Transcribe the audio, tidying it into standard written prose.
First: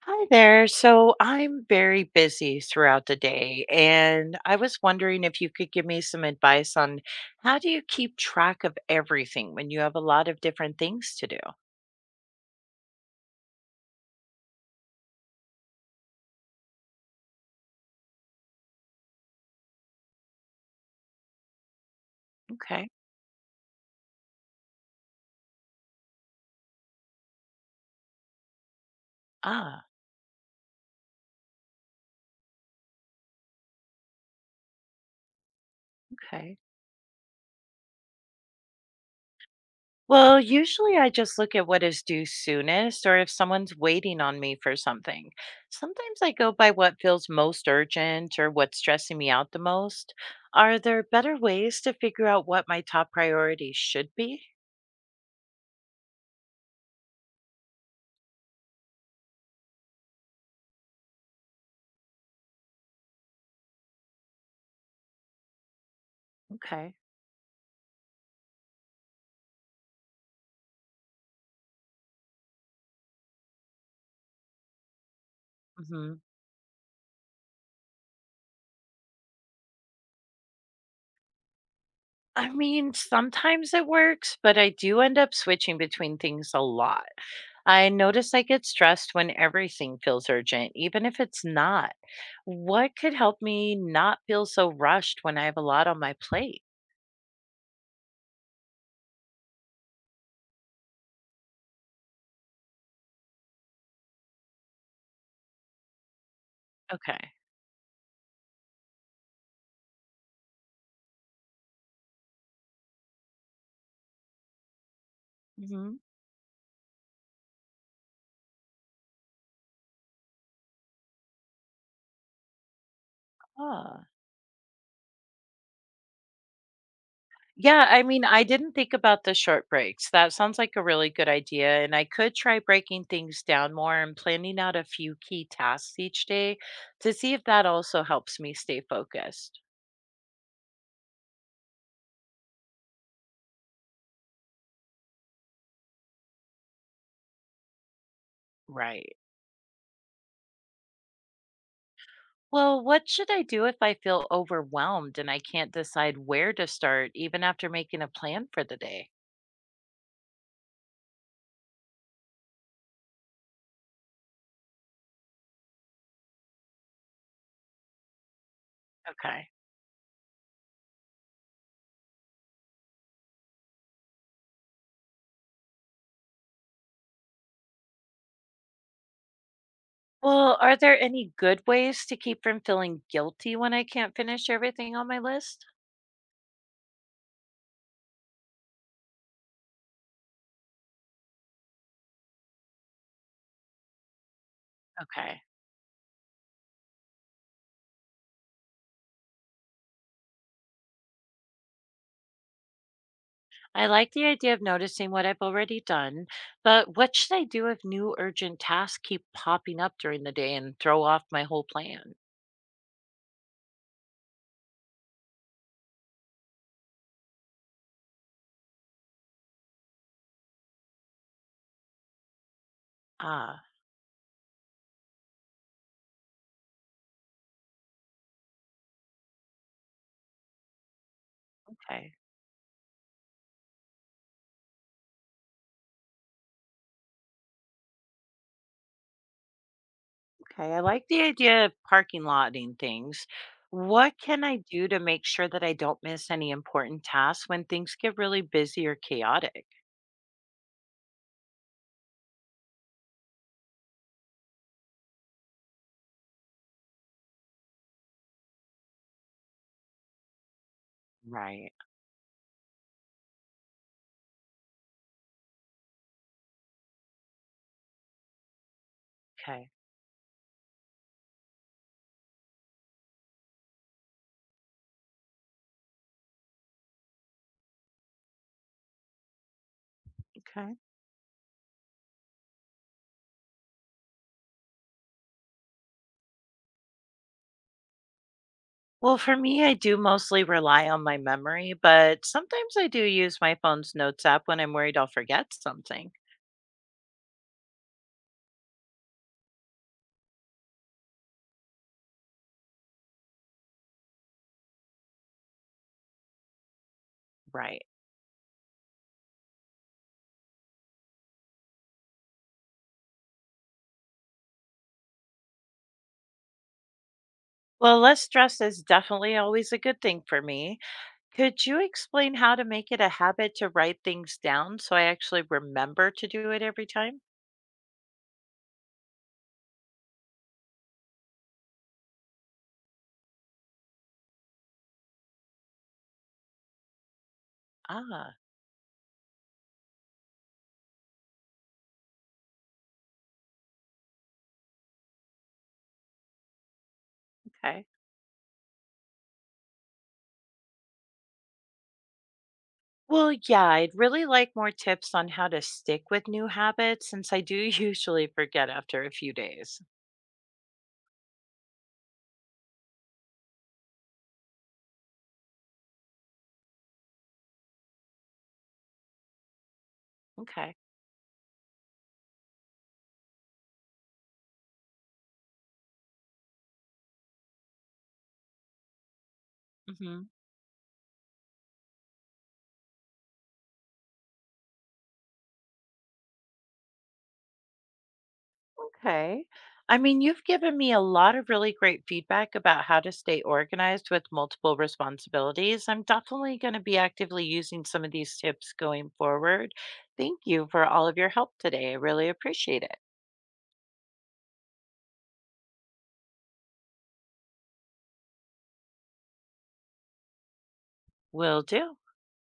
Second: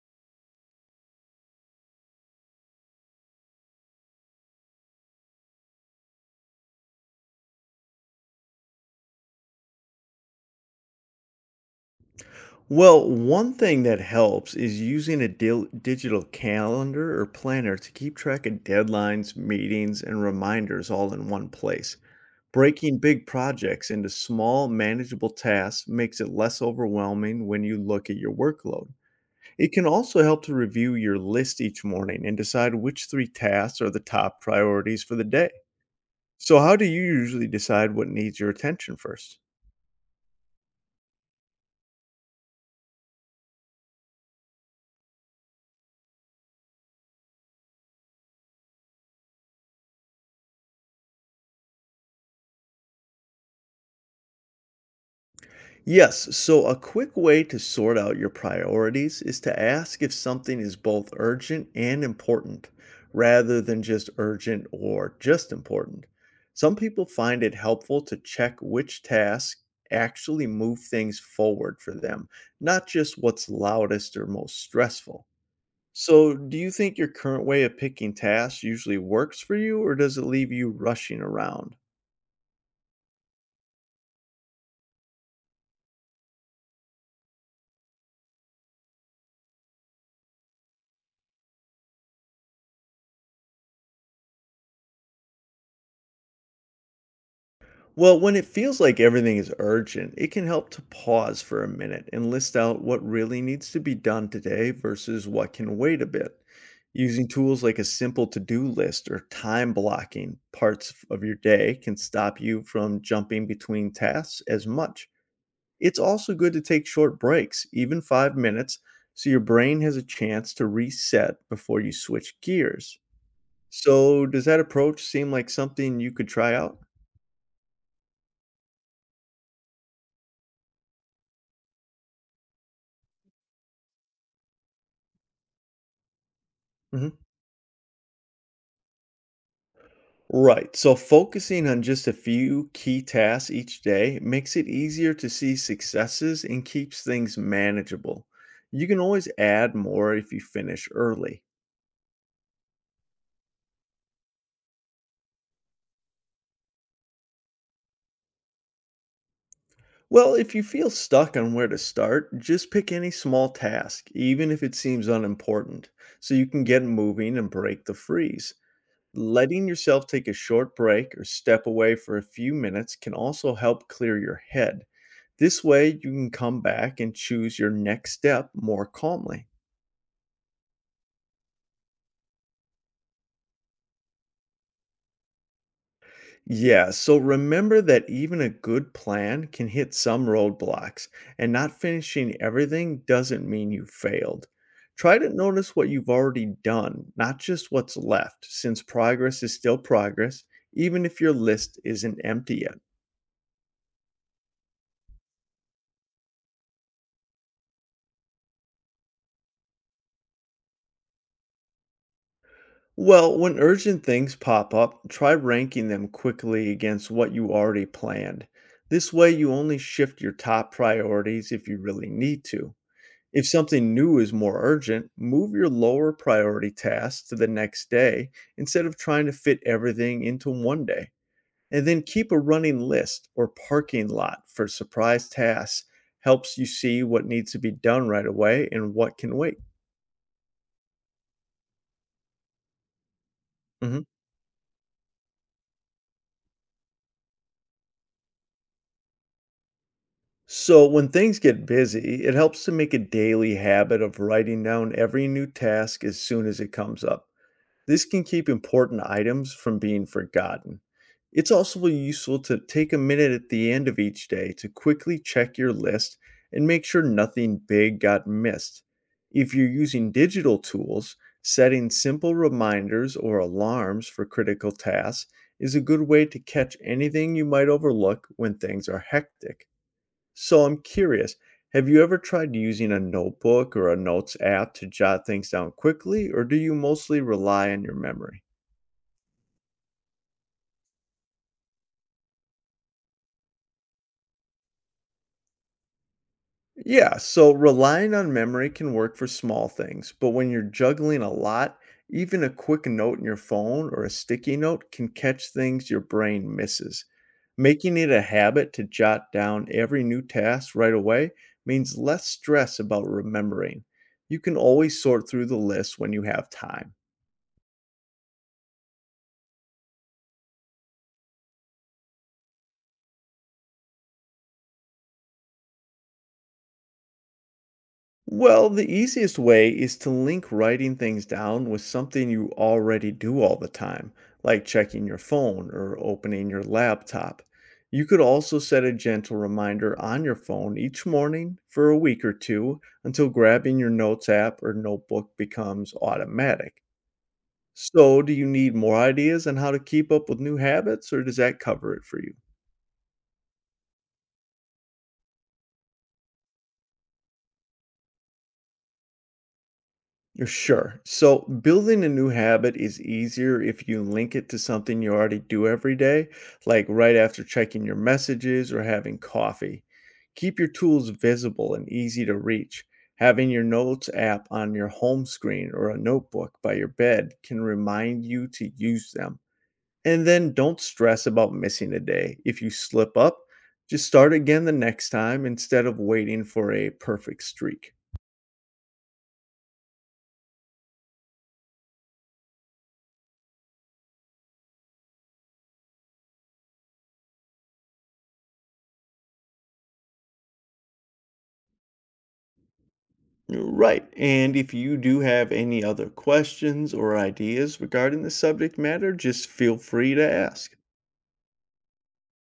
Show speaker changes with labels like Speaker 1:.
Speaker 1: Hi there. So I'm very busy throughout the day, and I was wondering if you could give me some advice on how do you keep track of everything when you have a lot of different things to do?
Speaker 2: Well, one thing that helps is using a digital calendar or planner to keep track of deadlines, meetings, and reminders all in one place.
Speaker 1: Okay.
Speaker 2: Breaking big projects into small, manageable tasks makes it less overwhelming when you look at your workload. It can
Speaker 1: Ah,
Speaker 2: also help to review your list each morning and decide which three tasks are the top priorities for the day.
Speaker 1: okay.
Speaker 2: So, how do you usually decide what needs your attention first?
Speaker 1: Well, usually I just look at what is due soonest or if someone's waiting on me for something. Sometimes I go by what feels most urgent or what's stressing me out the most. Are there better ways to figure out what my top priorities should be?
Speaker 2: Yes, so a quick way to sort out your priorities is to ask if something is both urgent and important, rather than just urgent or just important. Some
Speaker 1: Okay.
Speaker 2: people find it helpful to check which tasks actually move things forward for them, not just what's loudest or most stressful. So, do you think your current way of picking tasks usually works for you, or does it leave you rushing around?
Speaker 1: I mean, sometimes it works, but I do end up switching between things a lot. I notice I get stressed when everything feels urgent, even if it's not. What could help me not feel so rushed when I have a lot on my plate?
Speaker 2: Well, when it feels like everything is urgent, it can help to pause for a minute and list out what really needs to be done today versus what can wait a bit. Using
Speaker 1: Okay.
Speaker 2: tools like a simple to do list or time blocking parts of your day can stop you from jumping between tasks as much.
Speaker 1: hmm
Speaker 2: It's also good to take short breaks, even 5 minutes, so your brain has a chance to reset before you switch gears.
Speaker 1: Ah.
Speaker 2: So, does that approach seem like something you could try out?
Speaker 1: Yeah, I mean, I didn't think about the short breaks. That sounds like a really good idea. And I could try breaking things down more and planning out a few key tasks each day to
Speaker 2: Mhm.
Speaker 1: see if that also helps me stay focused.
Speaker 2: Right. So focusing on just a few key tasks each day makes it easier to see successes and keeps things manageable. You can
Speaker 1: Right.
Speaker 2: always add more if you finish early.
Speaker 1: Well, what should I do if I feel overwhelmed and I can't decide where to start, even after making a plan for the day?
Speaker 2: Well, if you feel stuck on where to start, just pick any small task, even if it seems unimportant, so you can get moving and break the freeze.
Speaker 1: Okay.
Speaker 2: Letting yourself take a short break or step away for a few minutes can also help clear your head. This way, you can come back and choose your next step more calmly.
Speaker 1: Well, are there any good ways to keep from feeling guilty when I can't finish everything on my list?
Speaker 2: Yeah, so remember that even a good plan can hit some roadblocks, and not finishing everything doesn't mean you failed. Try to
Speaker 1: Okay.
Speaker 2: notice what you've already done, not just what's left, since progress is still progress, even if your list isn't empty yet.
Speaker 1: I like the idea of noticing what I've already done, but what should I do if new urgent tasks keep popping up during the day and throw off my whole plan?
Speaker 2: Well, when urgent things pop up, try ranking them quickly against what you already planned. This way, you only shift your top priorities if you really need to. If
Speaker 1: Ah,
Speaker 2: something new is more urgent, move your lower priority tasks to the next day instead of trying to fit everything into one day. And then
Speaker 1: okay.
Speaker 2: keep a running list or parking lot for surprise tasks. Helps you see what needs to be done right away and what can wait.
Speaker 1: Okay, I like the idea of parking lotting things.
Speaker 2: Mhm.
Speaker 1: What can I do to make sure that I don't miss any important tasks when things get really busy or chaotic?
Speaker 2: So, when things get busy, it helps to make a daily habit of writing down every new task as soon as it comes up. This can keep important items from being forgotten. It's
Speaker 1: Right.
Speaker 2: also useful to take a minute at the end of each day to quickly check your list and make sure nothing big got missed. If you're
Speaker 1: Okay.
Speaker 2: using digital tools, setting simple reminders or alarms for critical tasks is a good way to catch anything you might overlook when things are hectic. So
Speaker 1: Okay.
Speaker 2: I'm curious, have you ever tried using a notebook or a notes app to jot things down quickly, or do you mostly rely on your memory?
Speaker 1: Well, for me, I do mostly rely on my memory, but sometimes I do use my phone's notes app when I'm worried I'll forget something.
Speaker 2: Yeah, so relying on memory can work for small things, but when you're juggling a lot, even a quick note in your phone or a sticky note can catch things your brain misses.
Speaker 1: Right.
Speaker 2: Making it a habit to jot down every new task right away means less stress about remembering. You can always sort through the list when you have time.
Speaker 1: Well, less stress is definitely always a good thing for me. Could you explain how to make it a habit to write things down so I actually remember to do it every time?
Speaker 2: Well, the easiest way is to link writing things down with something you already do all the time, like checking your phone or opening your laptop. You could
Speaker 1: Ah,
Speaker 2: also set a gentle reminder on your phone each morning for a week or two until grabbing your notes app or notebook becomes automatic.
Speaker 1: okay.
Speaker 2: So, do you need more ideas on how to keep up with new habits, or does that cover it for you?
Speaker 1: Well, yeah, I'd really like more tips on how to stick with new habits since I do usually forget after a few days.
Speaker 2: Sure. So building a new habit is easier if you link it to something you already do every day, like right after checking your messages or having coffee. Keep your
Speaker 1: Okay.
Speaker 2: tools visible and easy to reach. Having your notes app on your home screen or a notebook by your bed can remind you to use them.
Speaker 1: hmm
Speaker 2: And then don't stress about missing a day. If you slip up, just start again the next time instead of waiting for a perfect streak.
Speaker 1: Okay. I mean, you've given me a lot of really great feedback about how to stay organized with multiple responsibilities. I'm definitely going to be actively using some of these tips going forward. Thank you for all of your help today. I really appreciate it.
Speaker 2: Right. And if you do have any other questions or ideas regarding the subject matter, just feel free to ask.
Speaker 1: Will do.